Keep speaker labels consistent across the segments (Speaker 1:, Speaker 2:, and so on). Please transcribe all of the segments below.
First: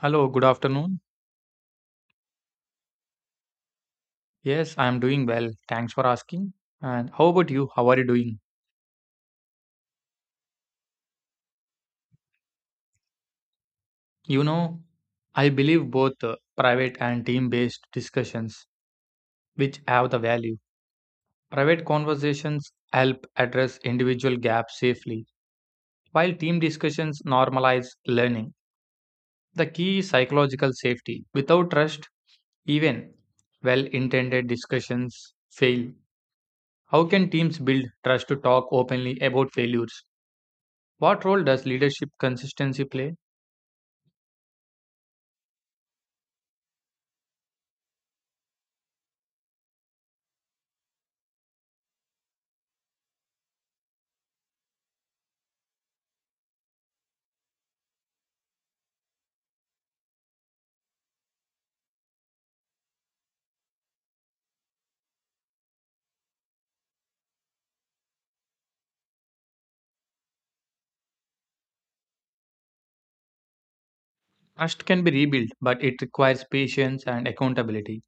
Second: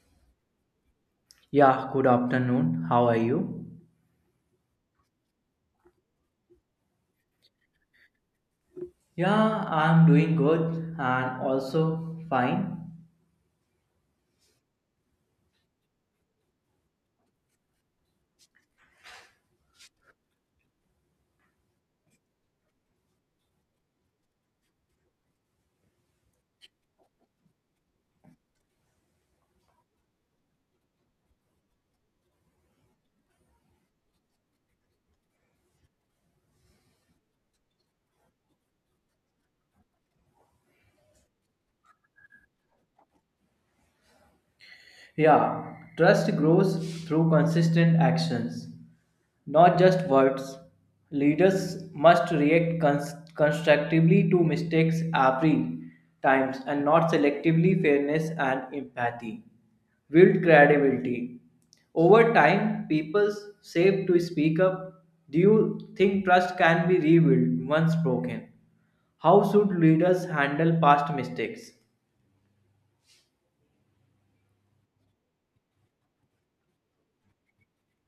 Speaker 1: Hello, good afternoon.
Speaker 2: Yeah, good afternoon. How are you?
Speaker 1: Yes, I am doing well. Thanks for asking. And how about you? How are you doing?
Speaker 2: Yeah, I'm doing good and also fine.
Speaker 1: You know, I believe both private and team based discussions, which have the value. Private conversations help address individual gaps safely, while team discussions normalize learning. The key is psychological safety. Without trust, even well intended discussions fail. How can teams build trust to talk openly about failures? What role does leadership consistency play?
Speaker 2: Yeah, trust grows through consistent actions, not just words. Leaders must react constructively to mistakes every times and not selectively fairness and empathy. Build credibility. Over time, people save to speak up. Do you think trust can be rebuilt once broken? How should leaders handle past mistakes?
Speaker 1: Trust can be rebuilt, but it requires patience and accountability.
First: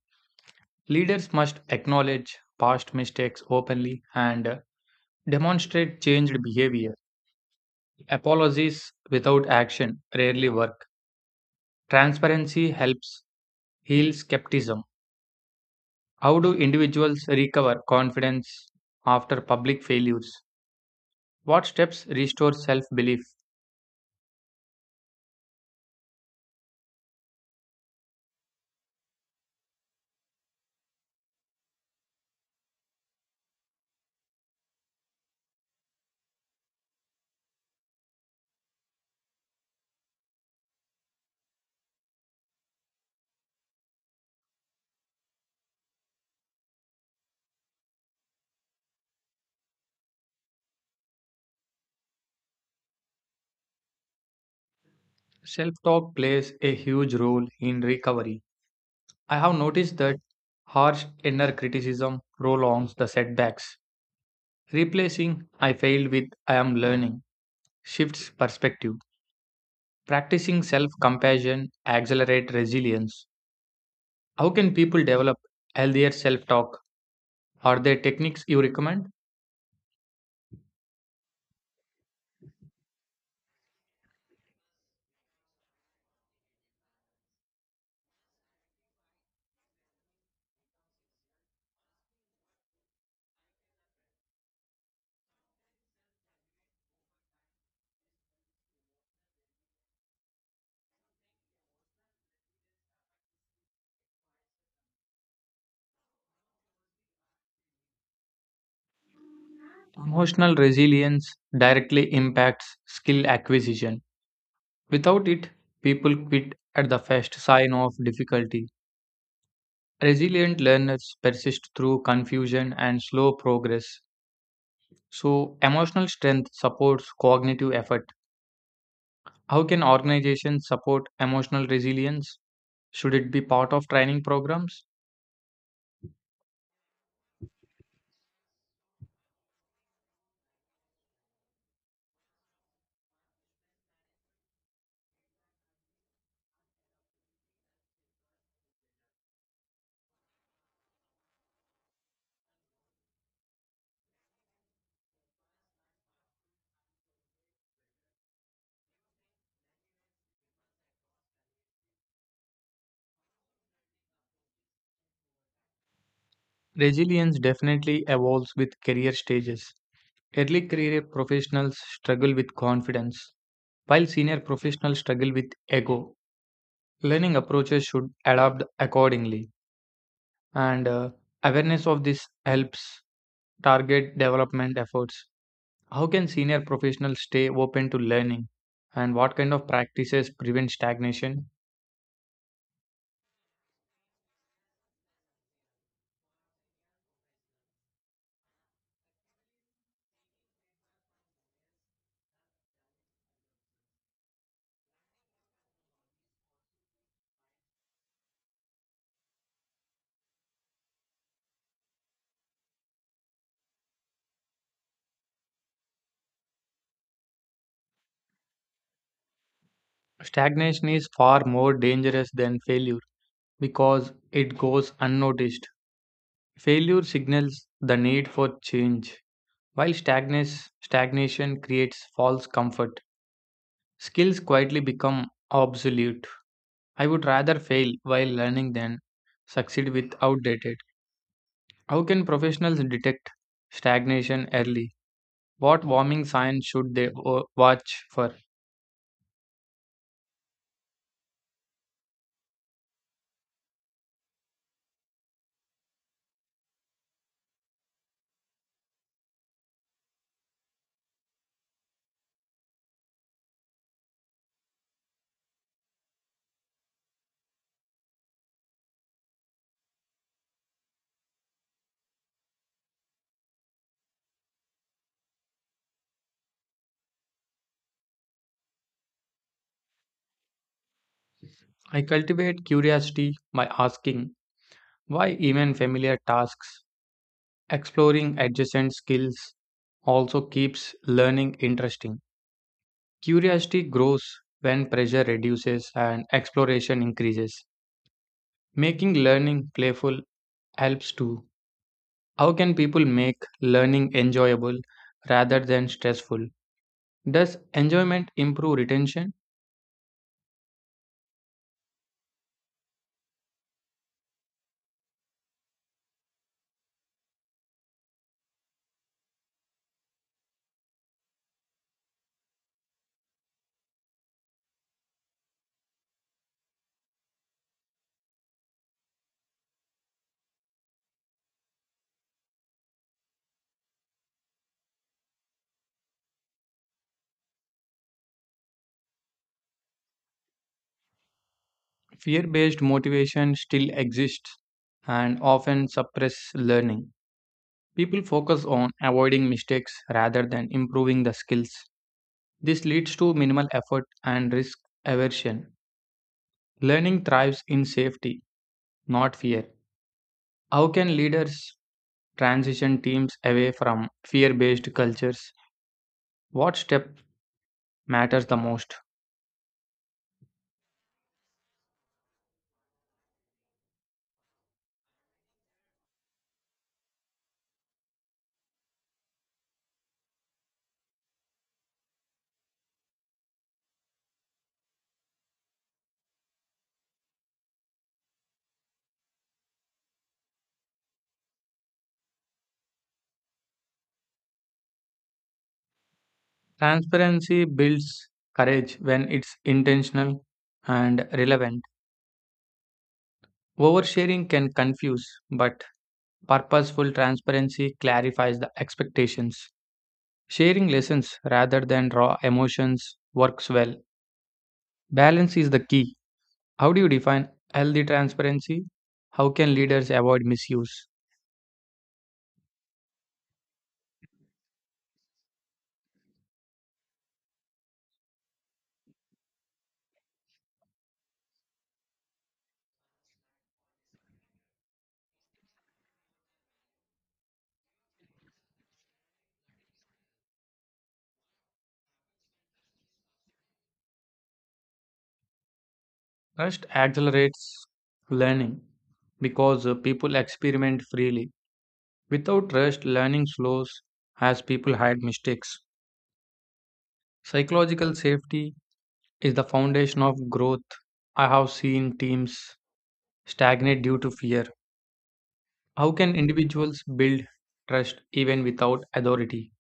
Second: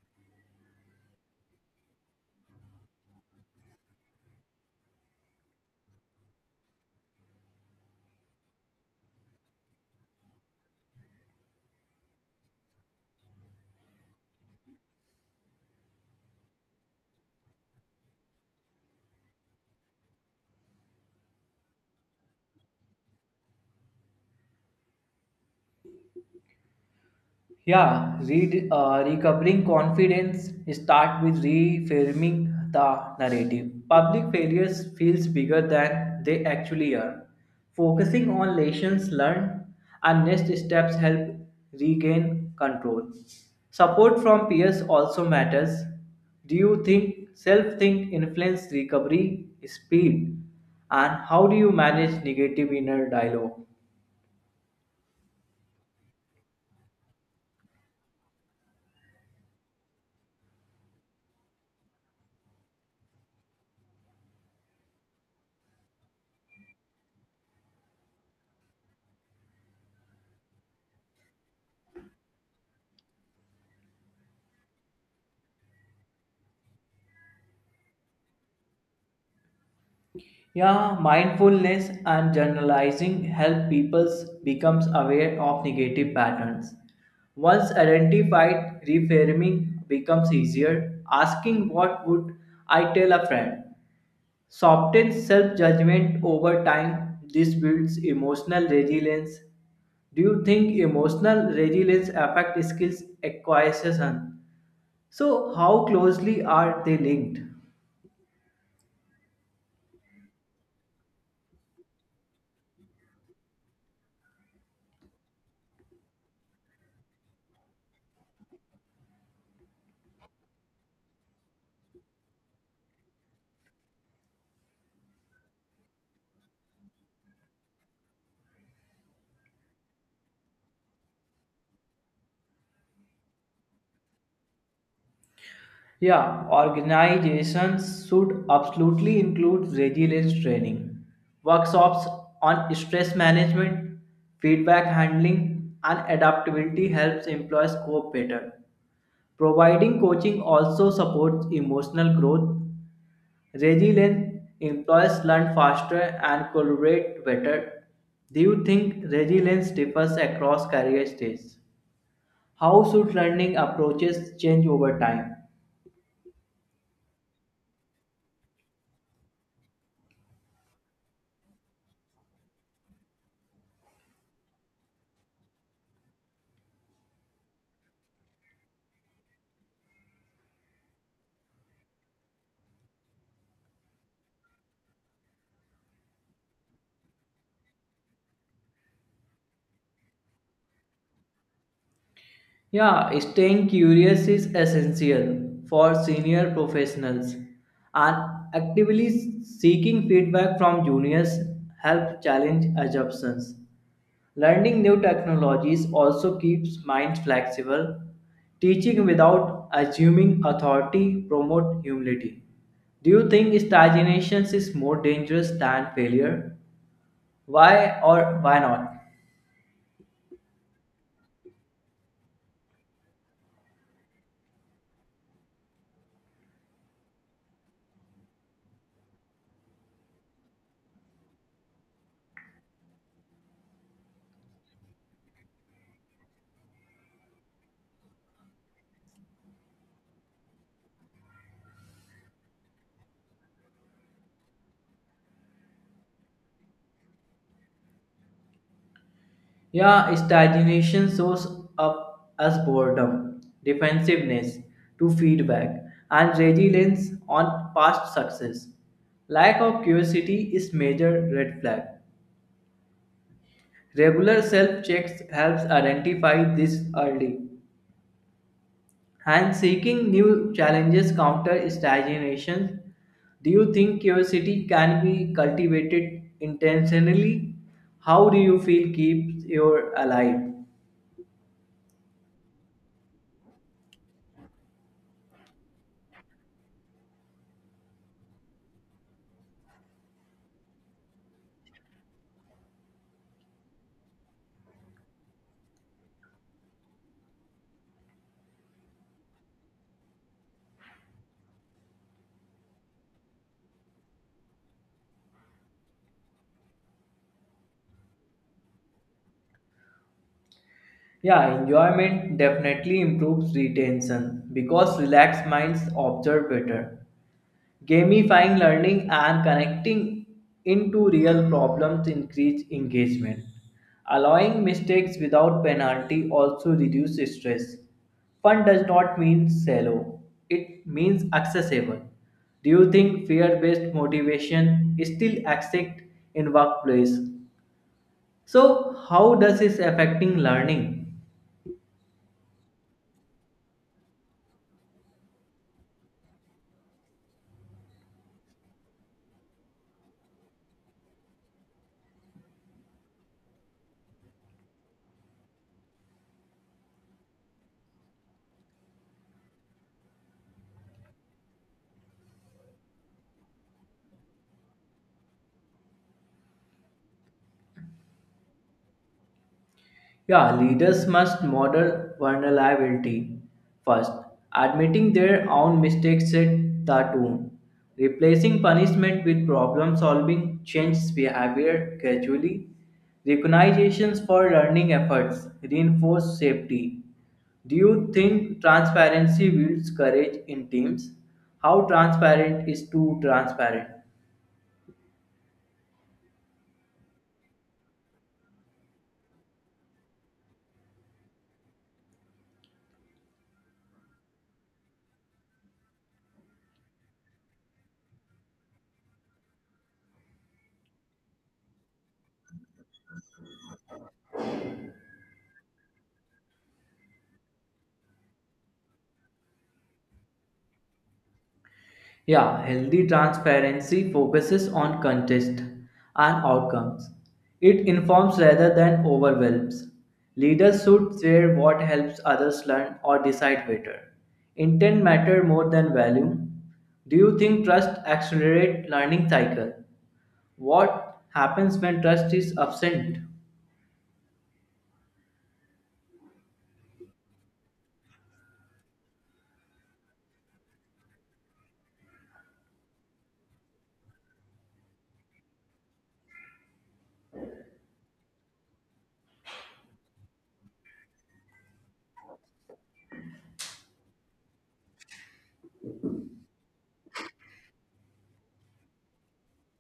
Speaker 1: Leaders must acknowledge past mistakes openly and demonstrate changed behavior. Apologies without action rarely work. Transparency helps heal skepticism. How do individuals recover confidence after public failures? What steps restore self belief?
Speaker 2: Yeah, recovering confidence start with reframing the narrative. Public failures feels bigger than they actually are. Focusing on lessons learned and next steps help regain control. Support from peers also matters. Do you think self-think influence recovery speed? And how do you manage negative inner dialogue?
Speaker 1: Self talk plays a huge role in recovery. I have noticed that harsh inner criticism prolongs the setbacks. Replacing I failed with I am learning shifts perspective. Practicing self compassion accelerates resilience. How can people develop healthier self talk? Are there techniques you recommend?
Speaker 2: Yeah, mindfulness and generalizing help people becomes aware of negative patterns. Once identified, reframing becomes easier. Asking what would I tell a friend softens self-judgment over time. This builds emotional resilience. Do you think emotional resilience affect skills acquisition? So how closely are they linked?
Speaker 1: Emotional resilience directly impacts skill acquisition. Without it, people quit at the first sign of difficulty. Resilient learners persist through confusion and slow progress. So, emotional strength supports cognitive effort. How can organizations support emotional resilience? Should it be part of training programs?
Speaker 2: Yeah, organizations should absolutely include resilience training, workshops on stress management, feedback handling, and adaptability helps employees cope better. Providing coaching also supports emotional growth. Resilient employees learn faster and collaborate better. Do you think resilience differs across career stages? How should learning approaches change over time?
Speaker 1: Resilience definitely evolves with career stages. Early career professionals struggle with confidence, while senior professionals struggle with ego. Learning approaches should adapt accordingly, and awareness of this helps target development efforts. How can senior professionals stay open to learning? And what kind of practices prevent stagnation?
Speaker 2: Yeah, staying curious is essential for senior professionals and actively seeking feedback from juniors helps challenge assumptions. Learning new technologies also keeps minds flexible. Teaching without assuming authority promotes humility. Do you think stagnation is more dangerous than failure? Why or why not?
Speaker 1: Stagnation is far more dangerous than failure because it goes unnoticed. Failure signals the need for change, while stagnation creates false comfort. Skills quietly become obsolete. I would rather fail while learning than succeed with outdated. How can professionals detect stagnation early? What warming signs should they watch for?
Speaker 2: Yeah, stagnation shows up as boredom, defensiveness to feedback, and resilience on past success. Lack of curiosity is major red flag. Regular self-checks helps identify this early. And seeking new challenges counter stagnation. Do you think curiosity can be cultivated intentionally? How do you feel keeps you alive?
Speaker 1: I cultivate curiosity by asking why even familiar tasks, exploring adjacent skills also keeps learning interesting. Curiosity grows when pressure reduces and exploration increases. Making learning playful helps too. How can people make learning enjoyable rather than stressful? Does enjoyment improve retention?
Speaker 2: Yeah, enjoyment definitely improves retention because relaxed minds observe better. Gamifying learning and connecting into real problems increase engagement. Allowing mistakes without penalty also reduces stress. Fun does not mean shallow, it means accessible. Do you think fear based motivation is still exists in workplace? So, how does this affecting learning?
Speaker 1: Fear based motivation still exists and often suppress learning. People focus on avoiding mistakes rather than improving the skills. This leads to minimal effort and risk aversion. Learning thrives in safety, not fear. How can leaders transition teams away from fear based cultures? What step matters the most?
Speaker 2: Yeah, leaders must model vulnerability first. Admitting their own mistakes set the tone. Replacing punishment with problem solving changes behavior gradually. Recognitions for learning efforts reinforce safety. Do you think transparency builds courage in teams? How transparent is too transparent?
Speaker 1: Transparency builds courage when it's intentional and relevant. Oversharing can confuse, but purposeful transparency clarifies the expectations. Sharing lessons rather than raw emotions works well. Balance is the key. How do you define healthy transparency? How can leaders avoid misuse?
Speaker 2: Yeah, healthy transparency focuses on context and outcomes. It informs rather than overwhelms. Leaders should share what helps others learn or decide better. Intent matter more than value. Do you think trust accelerates learning cycle? What happens when trust is absent?
Speaker 1: Trust accelerates learning because people experiment freely. Without trust, learning slows as people hide mistakes. Psychological safety is the foundation of growth. I have seen teams stagnate due to fear. How can individuals build trust even without authority?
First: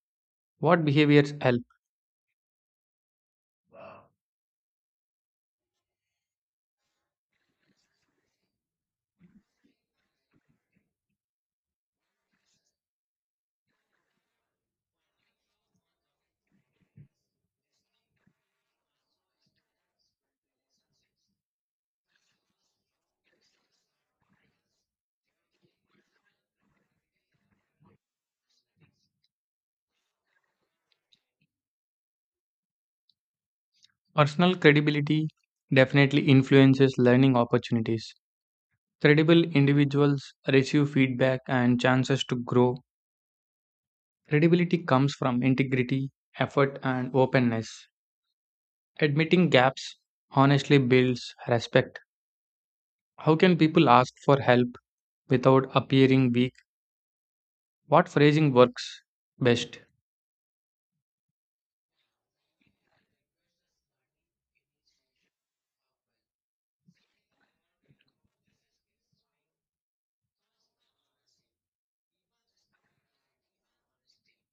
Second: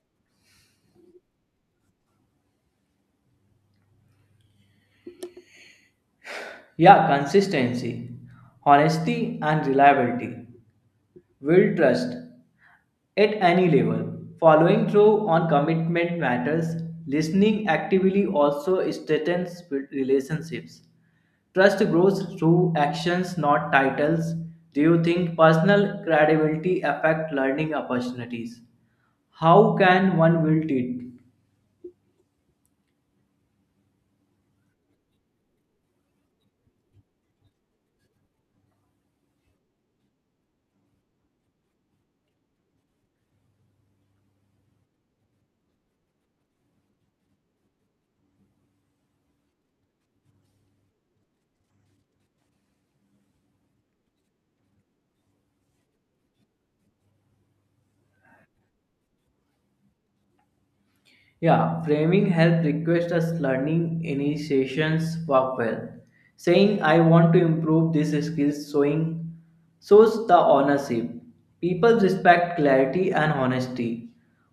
Speaker 1: What behaviors help?
Speaker 2: Yeah, consistency, honesty, and reliability. Will trust at any level. Following through on commitment matters. Listening actively also strengthens relationships. Trust grows through actions, not titles. Do you think personal credibility affect learning opportunities? How can one build it?
Speaker 1: Personal credibility definitely influences learning opportunities. Credible individuals receive feedback and chances to grow. Credibility comes from integrity, effort, and openness. Admitting gaps honestly builds respect. How can people ask for help without appearing weak? What phrasing works best?
Speaker 2: Yeah, framing help request us learning initiations work well. Saying I want to improve these skills showing shows the ownership. People respect clarity and honesty.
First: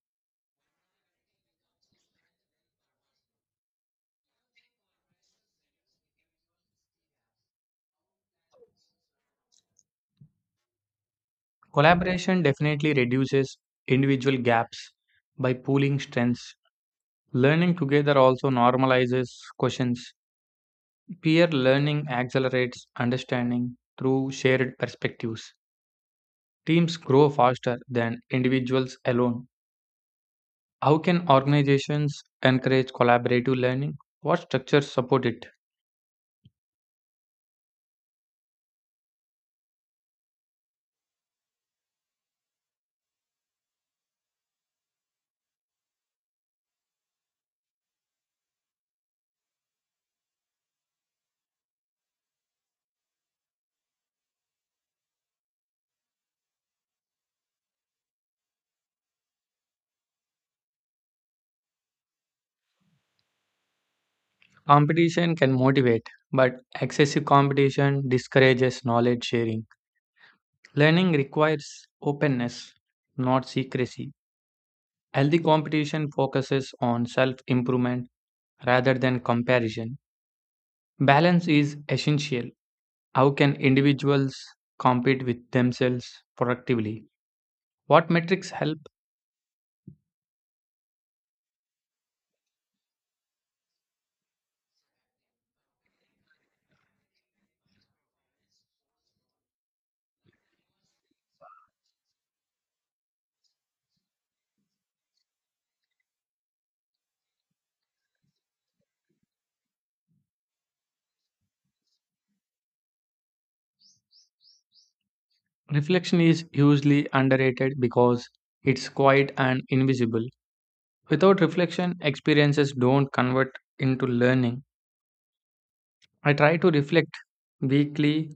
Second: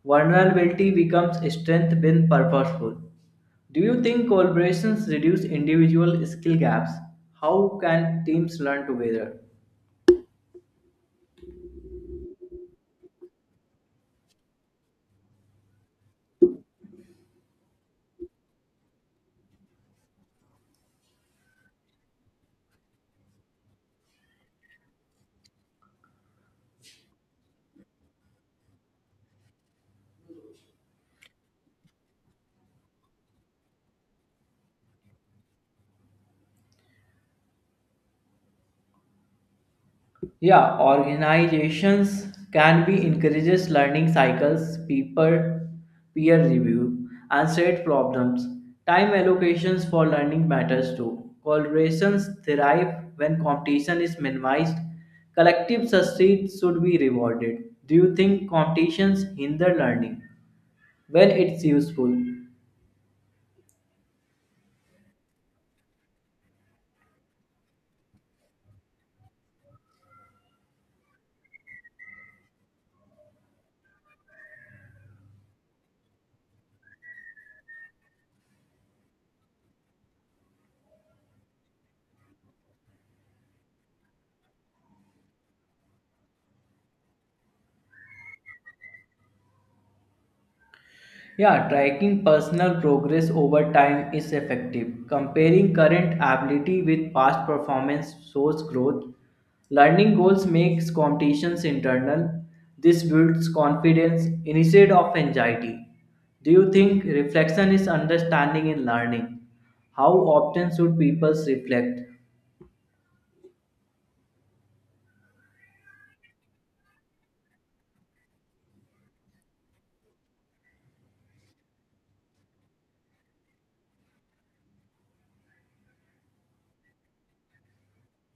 Speaker 2: Vulnerability becomes strength when purposeful. Do you think collaborations reduce individual skill gaps? How can teams learn together?
Speaker 1: Collaboration definitely reduces individual gaps by pooling strengths. Learning together also normalizes questions. Peer learning accelerates understanding through shared perspectives. Teams grow faster than individuals alone. How can organizations encourage collaborative learning? What structures support it?
Speaker 2: Yeah, organizations can be encourages learning cycles, peer review, and shared problems. Time allocations for learning matters too. Collaborations thrive when competition is minimized. Collective succeed should be rewarded. Do you think competitions hinder learning? When it's useful.
Speaker 1: Competition can motivate, but excessive competition discourages knowledge sharing. Learning requires openness, not secrecy. Healthy competition focuses on self improvement rather than comparison. Balance is essential. How can individuals compete with themselves productively? What metrics help?
Speaker 2: Yeah, tracking personal progress over time is effective. Comparing current ability with past performance shows growth. Learning goals makes competitions internal. This builds confidence instead of anxiety. Do you think reflection is understanding in learning? How often should people reflect?
Speaker 1: Reflection is hugely underrated because it's quiet and invisible. Without reflection, experiences don't convert into learning. I try to reflect weekly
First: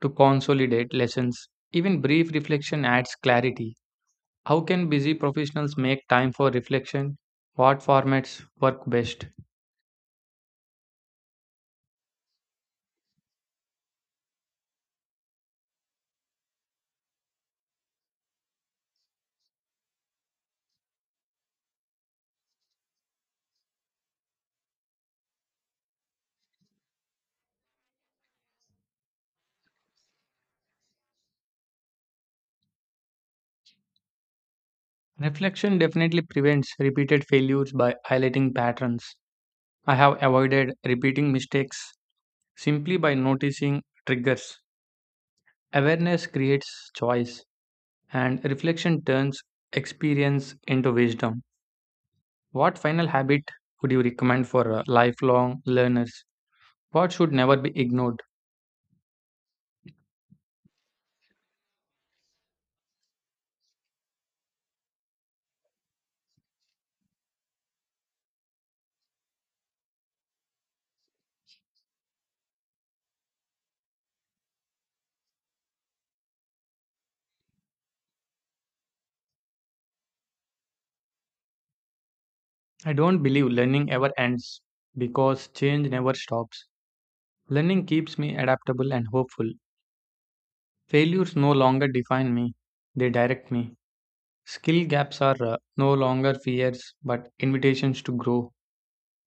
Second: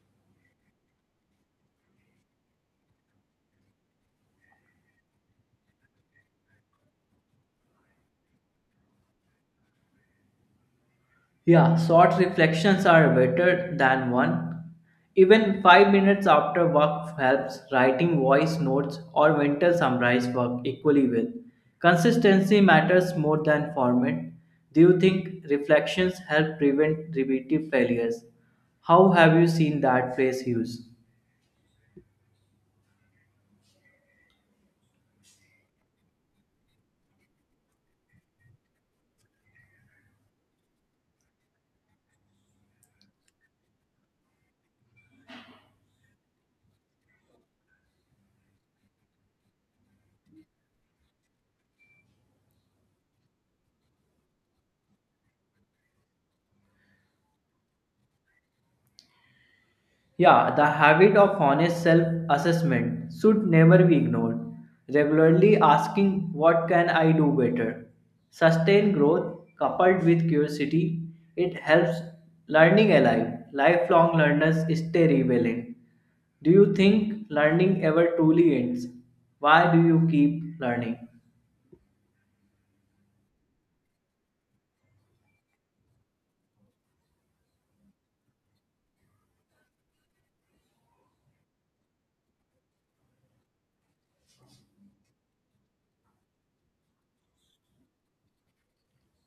Speaker 1: to consolidate lessons. Even brief reflection adds clarity. How can busy professionals make time for reflection? What formats work best?
Speaker 2: Yeah, short reflections are better than one. Even 5 minutes after work helps writing voice notes or mental summarize work equally well. Consistency matters more than format. Do you think reflections help prevent repetitive failures? How have you seen that phrase used?
Speaker 1: Reflection definitely prevents repeated failures by highlighting patterns. I have avoided repeating mistakes simply by noticing triggers. Awareness creates choice, and reflection turns experience into wisdom. What final habit would you recommend for lifelong learners? What should never be ignored?
Speaker 2: Yeah, the habit of honest self assessment should never be ignored. Regularly asking, what can I do better? Sustained growth coupled with curiosity, it helps learning alive. Lifelong learners stay relevant. Do you think learning ever truly ends? Why do you keep learning?
Speaker 1: I don't believe learning ever ends because change never stops. Learning keeps me adaptable and hopeful. Failures no longer define me, they direct me. Skill gaps are no longer fears but invitations to grow.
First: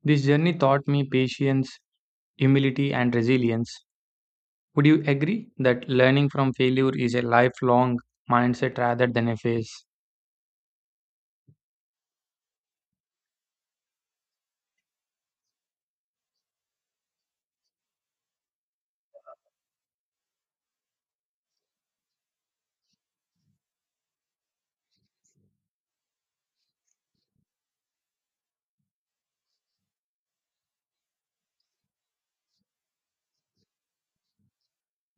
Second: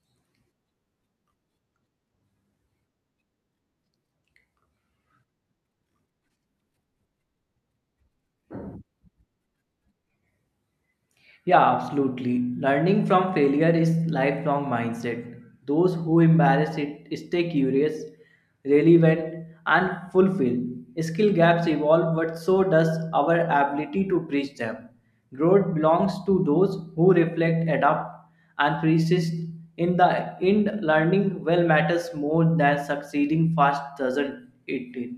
Speaker 1: This journey taught me patience, humility, and resilience. Would you agree that learning from failure is a lifelong mindset rather than a phase?
Speaker 2: Yeah, absolutely. Learning from failure is lifelong mindset. Those who embrace it stay curious, relevant, and fulfilled. Skill gaps evolve, but so does our ability to bridge them. Growth belongs to those who reflect, adapt, and persist. In the end, learning well matters more than succeeding fast, doesn't it?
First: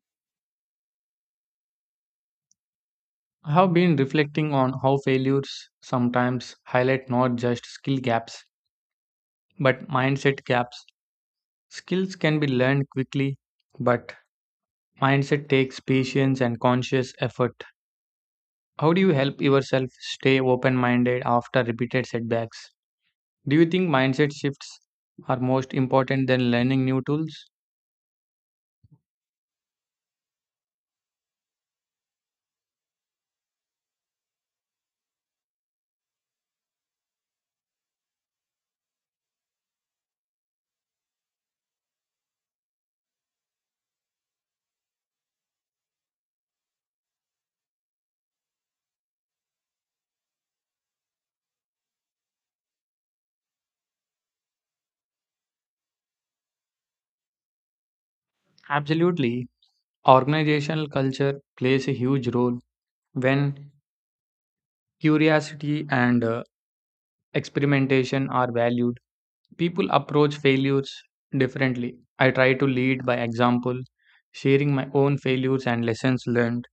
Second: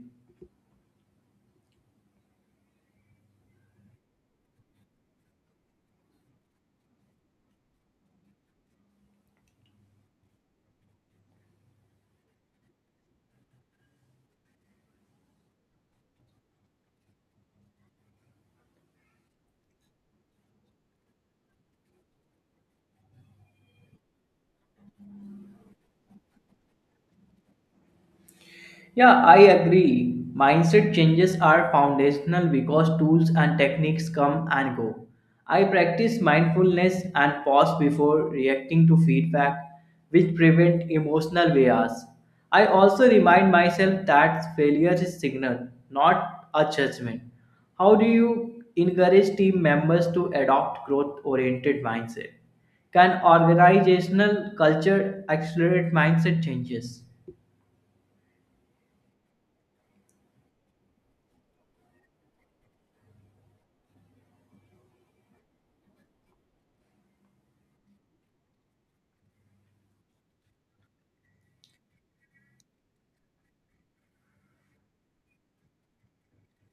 Speaker 1: I have been reflecting on how failures sometimes highlight not just skill gaps but mindset gaps. Skills can be learned quickly, but mindset takes patience and conscious effort. How do you help yourself stay open minded after repeated setbacks? Do you think mindset shifts are most important than learning new tools?
Speaker 2: Yeah, I agree. Mindset changes are foundational because tools and techniques come and go. I practice mindfulness and pause before reacting to feedback, which prevent emotional bias. I also remind myself that failure is signal, not a judgment. How do you encourage team members to adopt growth-oriented mindset? Can organizational culture accelerate mindset changes?
Speaker 1: Absolutely. Organizational culture plays a huge role. When curiosity and experimentation are valued, people approach failures differently. I try to lead by example, sharing my own failures and lessons learned.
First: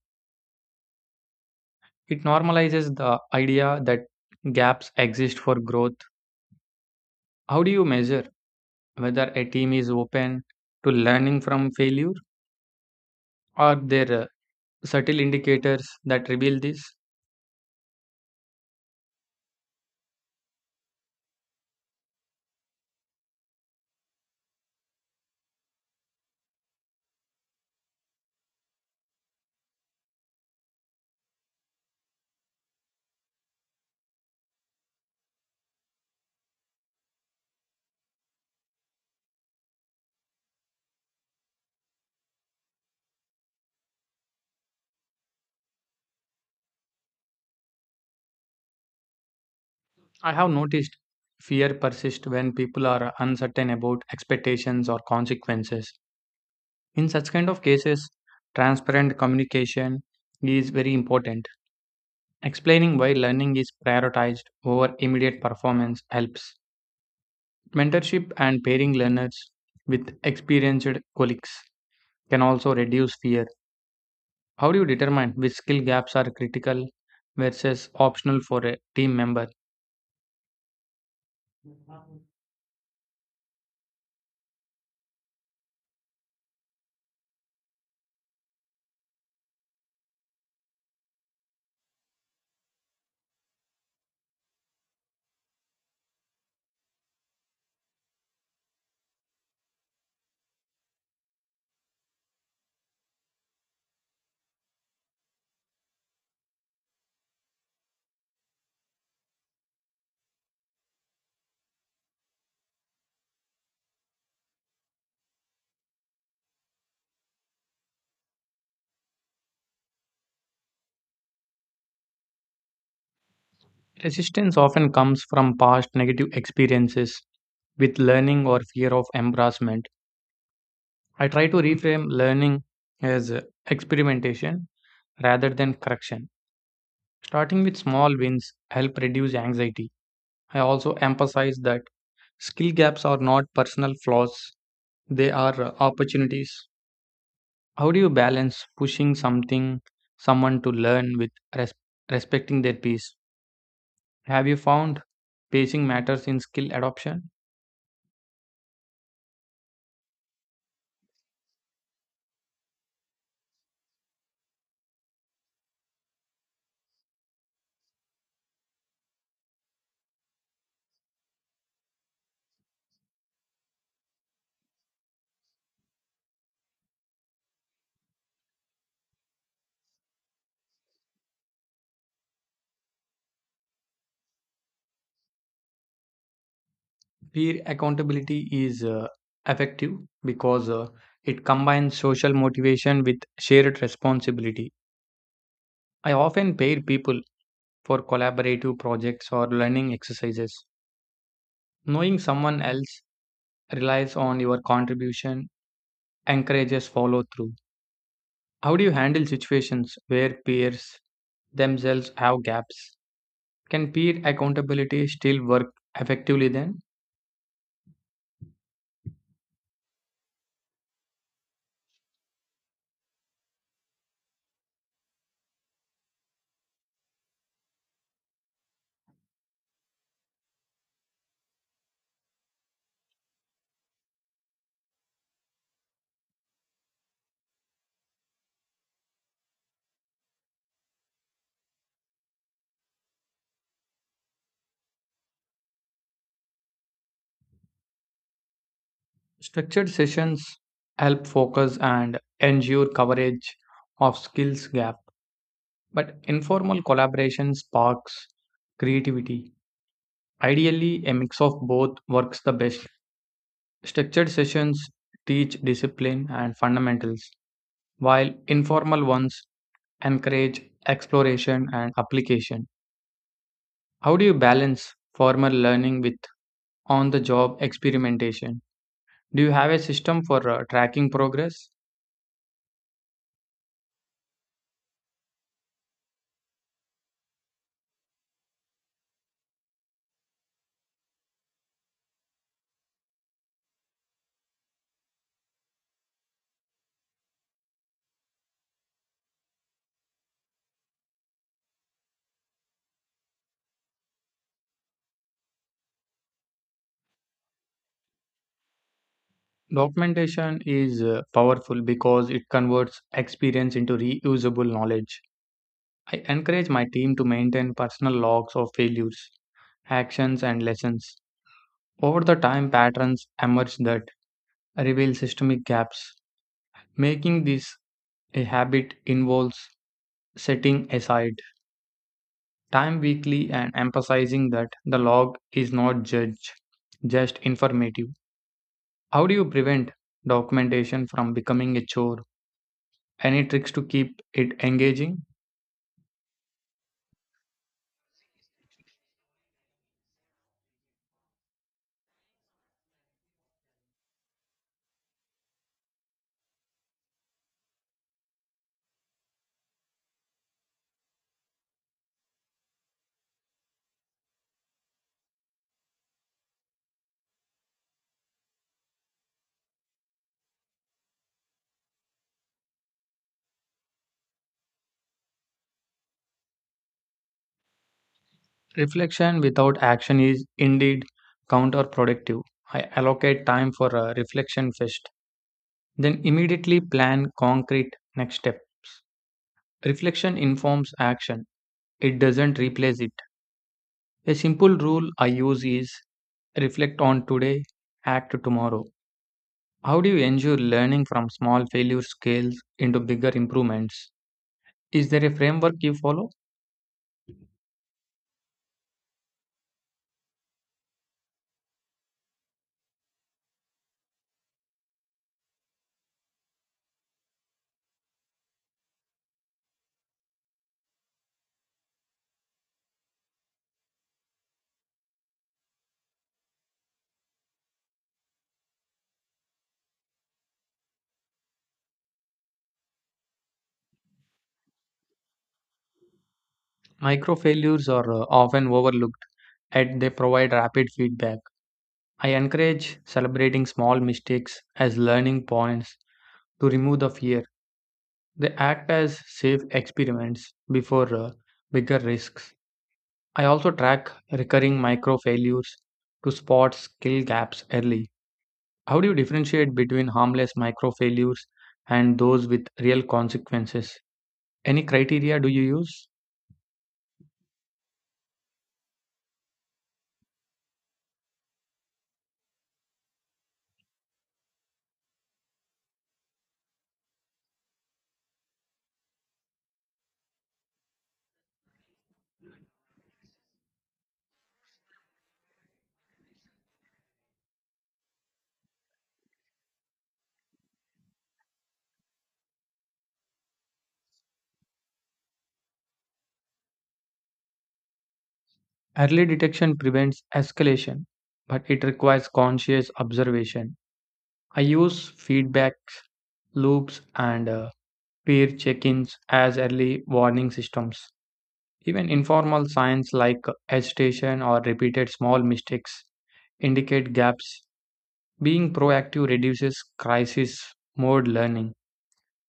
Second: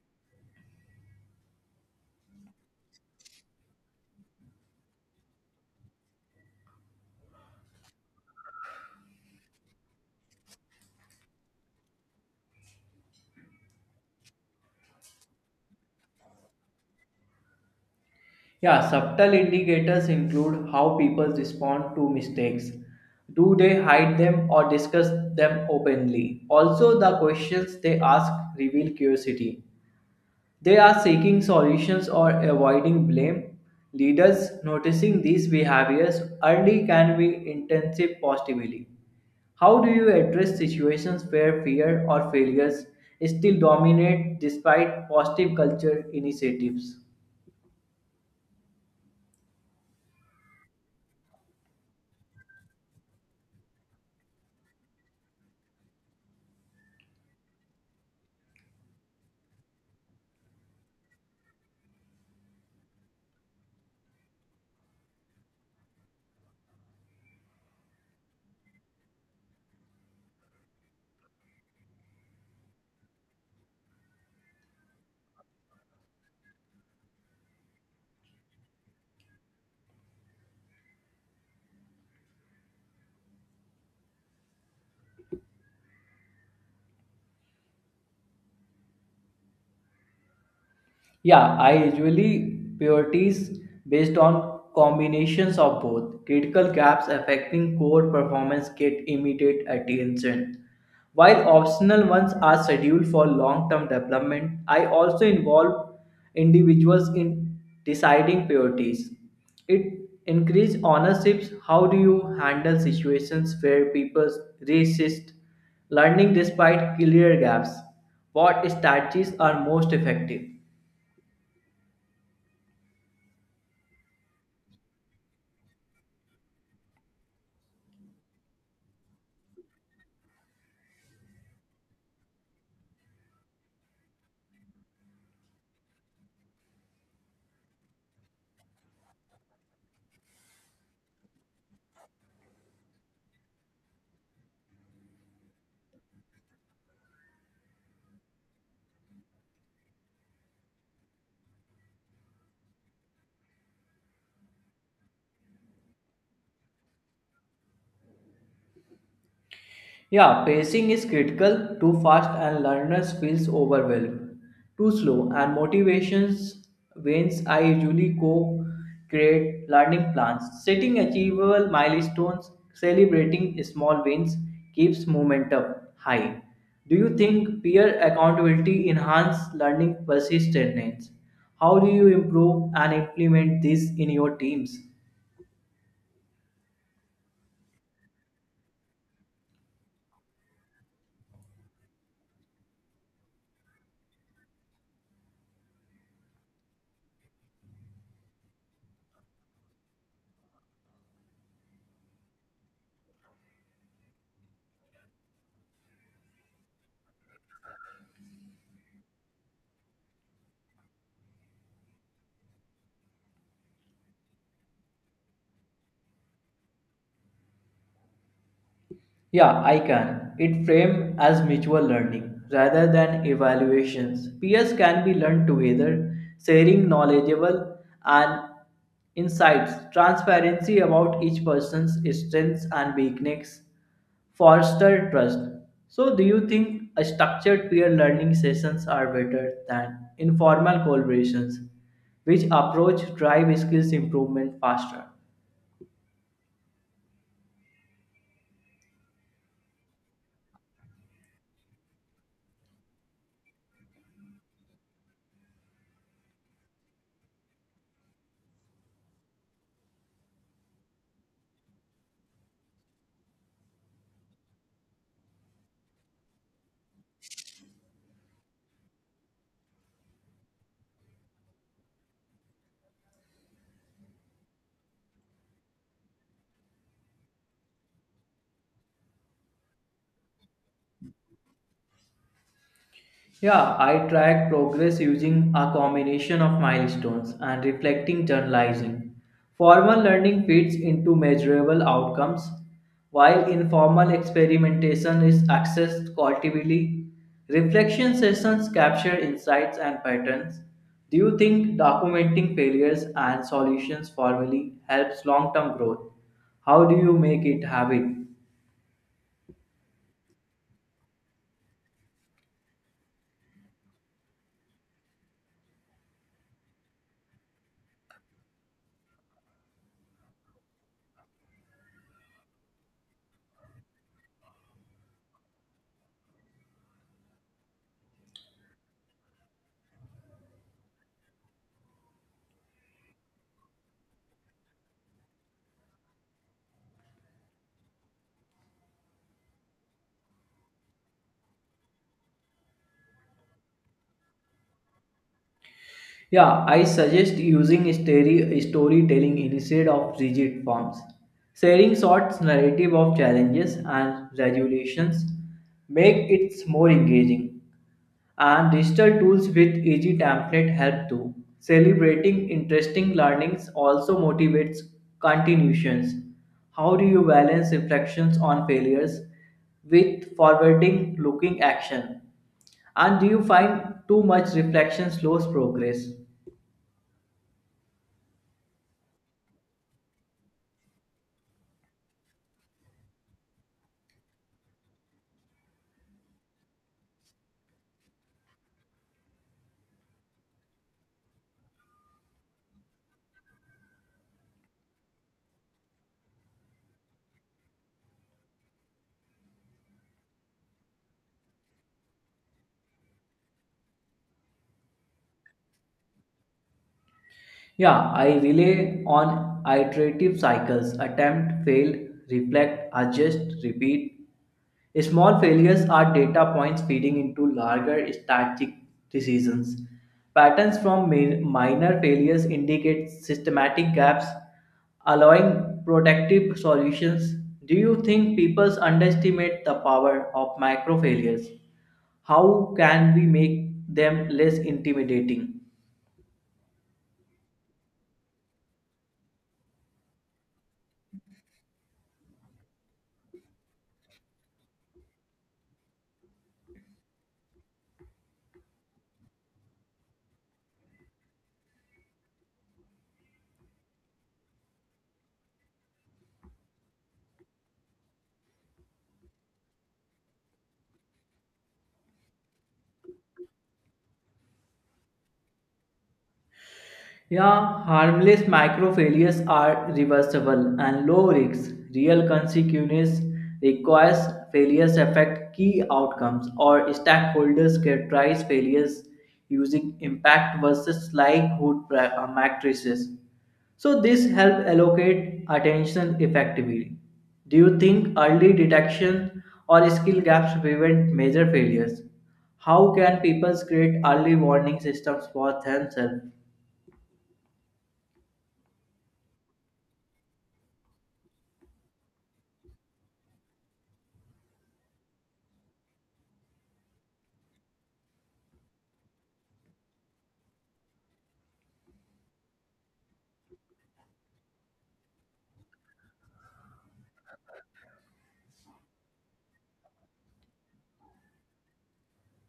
Speaker 1: It normalizes the idea that gaps exist for growth. How do you measure whether a team is open to learning from failure? Are there subtle indicators that reveal this?
Speaker 2: Yeah, subtle indicators include how people respond to mistakes. Do they hide them or discuss them openly? Also, the questions they ask reveal curiosity. They are seeking solutions or avoiding blame. Leaders noticing these behaviors early can be intensive positively. How do you address situations where fear or failures still dominate despite positive culture initiatives?
Speaker 1: I have noticed fear persists when people are uncertain about expectations or consequences. In such kind of cases, transparent communication is very important. Explaining why learning is prioritized over immediate performance helps. Mentorship and pairing learners with experienced colleagues can also reduce fear. How do you determine which skill gaps are critical versus optional for a team member?
Speaker 2: Yeah, I usually priorities based on combinations of both. Critical gaps affecting core performance get immediate attention, while optional ones are scheduled for long term development. I also involve individuals in deciding priorities. It increases ownerships. How do you handle situations where people resist learning despite clear gaps? What strategies are most effective?
Speaker 1: Resistance often comes from past negative experiences with learning or fear of embarrassment. I try to reframe learning as experimentation rather than correction. Starting with small wins help reduce anxiety. I also emphasize that skill gaps are not personal flaws. They are opportunities. How do you balance someone to learn with respecting their peace? Have you found pacing matters in skill adoption?
Speaker 2: Yeah, pacing is critical. Too fast and learners feels overwhelmed. Too slow and motivations wanes. I usually co-create learning plans, setting achievable milestones, celebrating small wins keeps momentum high. Do you think peer accountability enhance learning persistence? How do you improve and implement this in your teams?
Speaker 1: Peer accountability is effective because it combines social motivation with shared responsibility. I often pair people for collaborative projects or learning exercises. Knowing someone else relies on your contribution encourages follow through. How do you handle situations where peers themselves have gaps? Can peer accountability still work effectively then?
Speaker 2: Yeah, I can. It framed as mutual learning rather than evaluations. Peers can be learned together, sharing knowledgeable and insights, transparency about each person's strengths and weaknesses, foster trust. So, do you think a structured peer learning sessions are better than informal collaborations, which approach drive skills improvement faster?
Speaker 1: Structured sessions help focus and ensure coverage of skills gap, but informal collaboration sparks creativity. Ideally, a mix of both works the best. Structured sessions teach discipline and fundamentals, while informal ones encourage exploration and application. How do you balance formal learning with on the job experimentation? Do you have a system for tracking progress?
Speaker 2: Yeah, I track progress using a combination of milestones and reflecting journalizing. Formal learning feeds into measurable outcomes, while informal experimentation is accessed cultively. Reflection sessions capture insights and patterns. Do you think documenting failures and solutions formally helps long term growth? How do you make it habit?
Speaker 1: Documentation is powerful because it converts experience into reusable knowledge. I encourage my team to maintain personal logs of failures, actions, and lessons. Over the time, patterns emerge that reveal systemic gaps. Making this a habit involves setting aside time weekly and emphasizing that the log is not judge, just informative. How do you prevent documentation from becoming a chore? Any tricks to keep it engaging?
Speaker 2: Yeah, I suggest using storytelling instead of rigid forms. Sharing short narrative of challenges and resolutions make it more engaging. And digital tools with easy template help too. Celebrating interesting learnings also motivates continuations. How do you balance reflections on failures with forwarding looking action? And do you find too much reflection slows progress?
Speaker 1: Reflection without action is indeed counterproductive. I allocate time for a reflection first, then immediately plan concrete next step. Reflection informs action. It doesn't replace it. A simple rule I use is reflect on today, act tomorrow. How do you ensure learning from small failure scales into bigger improvements? Is there a framework you follow?
Speaker 2: Yeah, I rely on iterative cycles attempt, fail, reflect, adjust, repeat. Small failures are data points feeding into larger strategic decisions. Patterns from minor failures indicate systematic gaps, allowing protective solutions. Do you think people underestimate the power of micro failures? How can we make them less intimidating?
Speaker 1: Micro failures are often overlooked, yet they provide rapid feedback. I encourage celebrating small mistakes as learning points to remove the fear. They act as safe experiments before bigger risks. I also track recurring micro failures to spot skill gaps early. How do you differentiate between harmless micro failures and those with real consequences? Any criteria do you use?
Speaker 2: Yeah, harmless micro failures are reversible and low risk. Real consequences requires failures affect key outcomes or stakeholders characterize failures using impact versus likelihood matrices. So this help allocate attention effectively. Do you think early detection or skill gaps prevent major failures? How can people create early warning systems for themselves?
Speaker 1: Early detection prevents escalation, but it requires conscious observation. I use feedback loops and peer check ins as early warning systems. Even informal signs like agitation or repeated small mistakes indicate gaps. Being proactive reduces crisis mode learning.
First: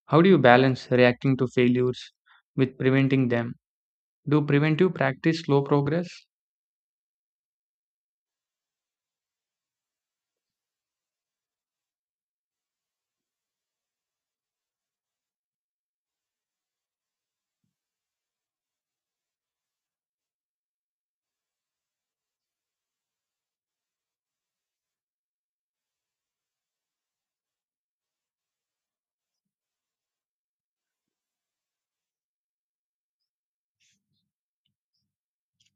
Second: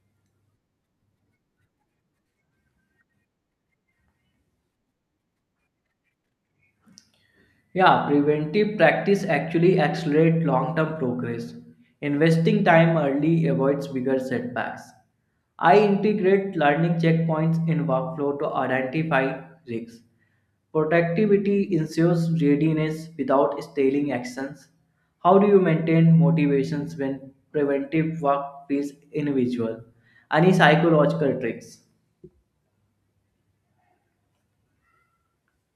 Speaker 1: How do you balance reacting to failures with preventing them? Do preventive practice slow progress?
Speaker 2: Yeah, preventive practice actually accelerates long term progress. Investing time early avoids bigger setbacks. I integrate learning checkpoints in workflow to identify risks. Productivity ensures readiness without stalling actions. How do you maintain motivations when preventive work feels individual? Any psychological tricks?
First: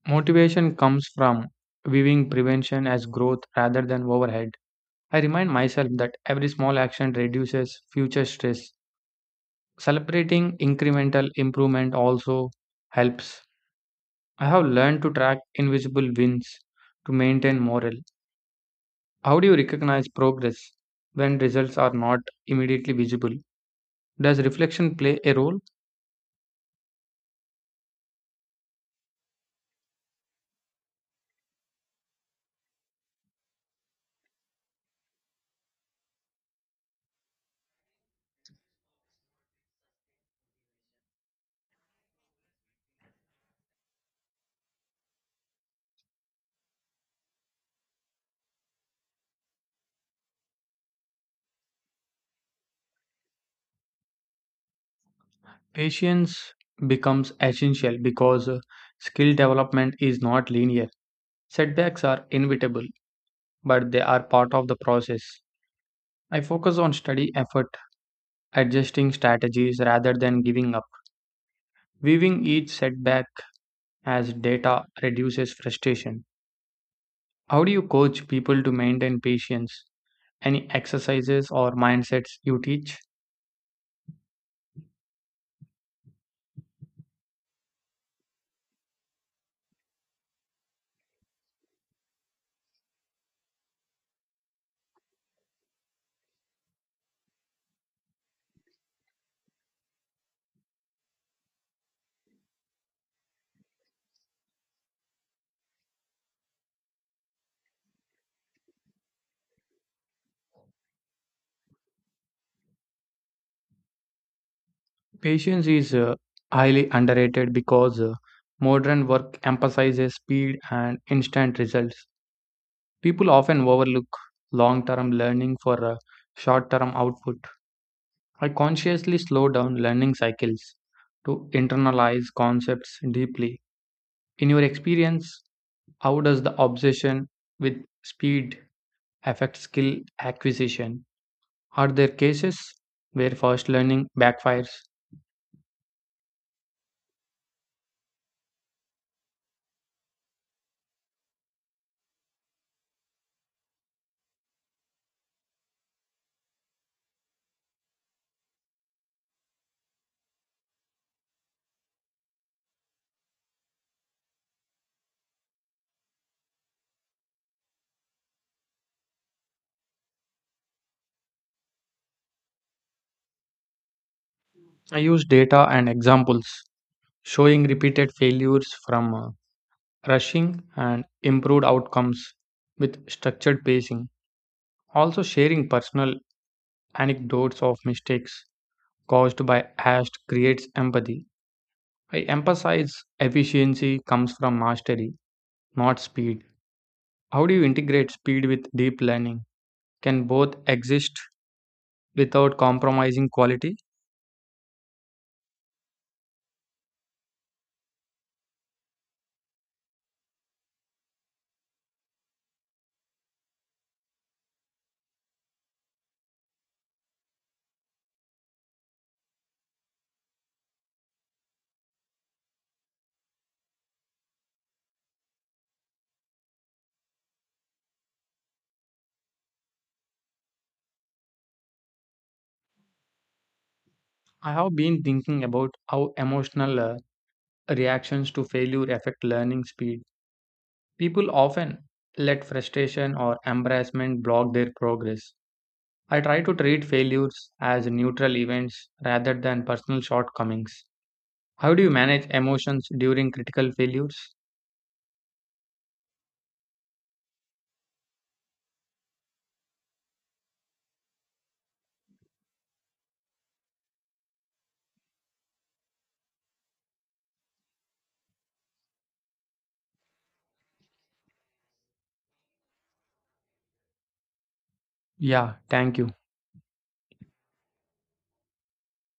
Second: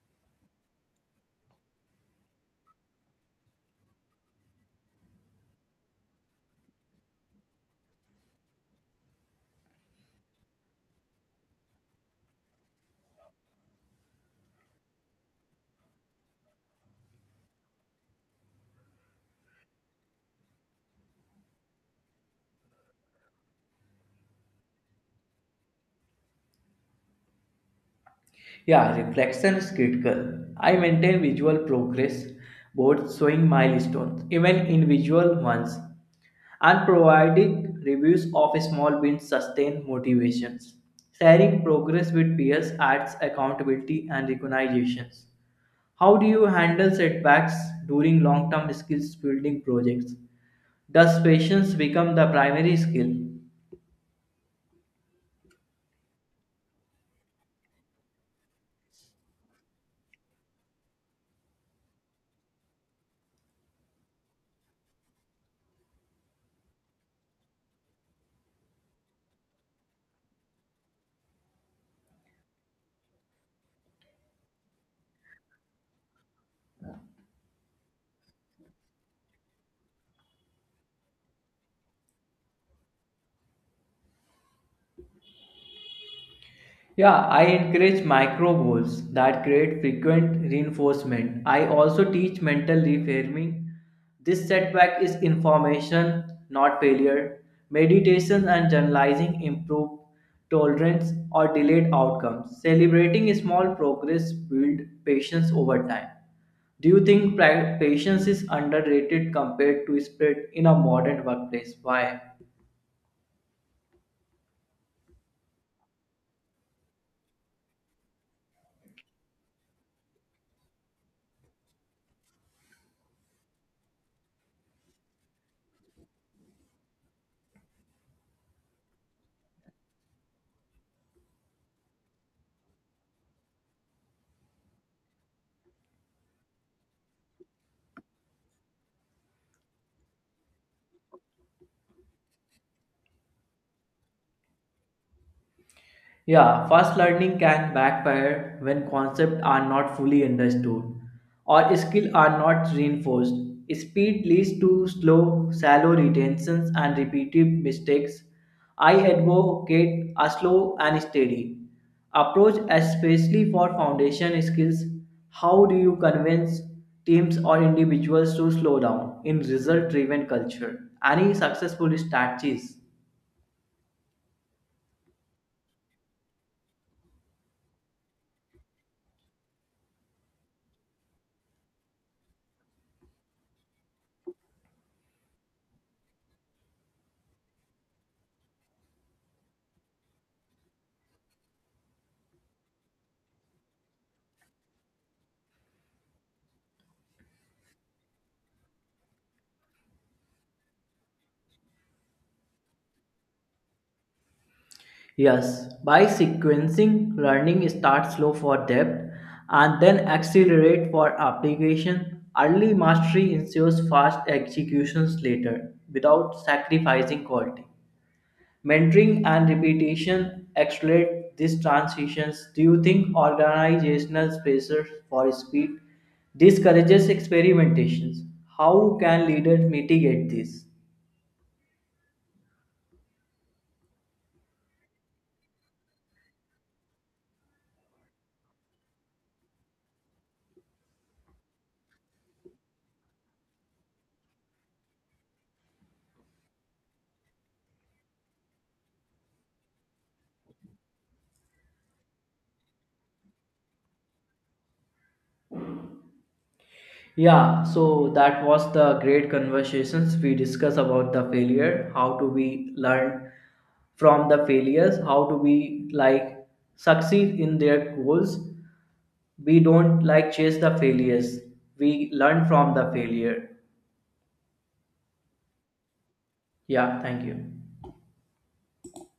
Speaker 1: Motivation comes from viewing prevention as growth rather than overhead. I remind myself that every small action reduces future stress. Celebrating incremental improvement also helps. I have learned to track invisible wins to maintain morale. How do you recognize progress when results are not immediately visible? Does reflection play a role?
Speaker 2: Yeah, reflection is critical. I maintain visual progress boards showing milestones, even individual ones, and providing reviews of small wins sustain motivations. Sharing progress with peers adds accountability and recognitions. How do you handle setbacks during long-term skills building projects? Does patience become the primary skill?
Speaker 1: Patience becomes essential because skill development is not linear. Setbacks are inevitable, but they are part of the process. I focus on study effort, adjusting strategies rather than giving up. Viewing each setback as data reduces frustration. How do you coach people to maintain patience? Any exercises or mindsets you teach?
Speaker 2: Yeah, I encourage micro goals that create frequent reinforcement. I also teach mental reframing. This setback is information, not failure. Meditation and journalizing improve tolerance or delayed outcomes. Celebrating small progress builds patience over time. Do you think patience is underrated compared to speed in a modern workplace? Why?
Speaker 1: Patience is highly underrated because modern work emphasizes speed and instant results. People often overlook long term learning for short term output. I consciously slow down learning cycles to internalize concepts deeply. In your experience, how does the obsession with speed affect skill acquisition? Are there cases where fast learning backfires?
Speaker 2: Yeah, fast learning can backfire when concepts are not fully understood or skills are not reinforced. Speed leads to slow, shallow retentions and repetitive mistakes. I advocate a slow and steady approach, especially for foundation skills. How do you convince teams or individuals to slow down in result driven culture? Any successful strategies?
Speaker 1: I use data and examples showing repeated failures from rushing and improved outcomes with structured pacing. Also, sharing personal anecdotes of mistakes caused by ash creates empathy. I emphasize efficiency comes from mastery, not speed. How do you integrate speed with deep learning? Can both exist without compromising quality?
Speaker 2: Yes, by sequencing, learning starts slow for depth and then accelerate for application. Early mastery ensures fast executions later without sacrificing quality. Mentoring and repetition accelerate these transitions. Do you think organizational pressure for speed discourages experimentations? How can leaders mitigate this?
Speaker 1: I have been thinking about how emotional reactions to failure affect learning speed. People often let frustration or embarrassment block their progress. I try to treat failures as neutral events rather than personal shortcomings. How do you manage emotions during critical failures?
Speaker 2: Yeah, so that was the great conversations we discuss about the failure, how do we learn from the failures, how do we like succeed in their goals. We don't like chase the failures. We learn from the failure.
Speaker 1: Yeah, thank you.
Speaker 2: Yeah, thank you.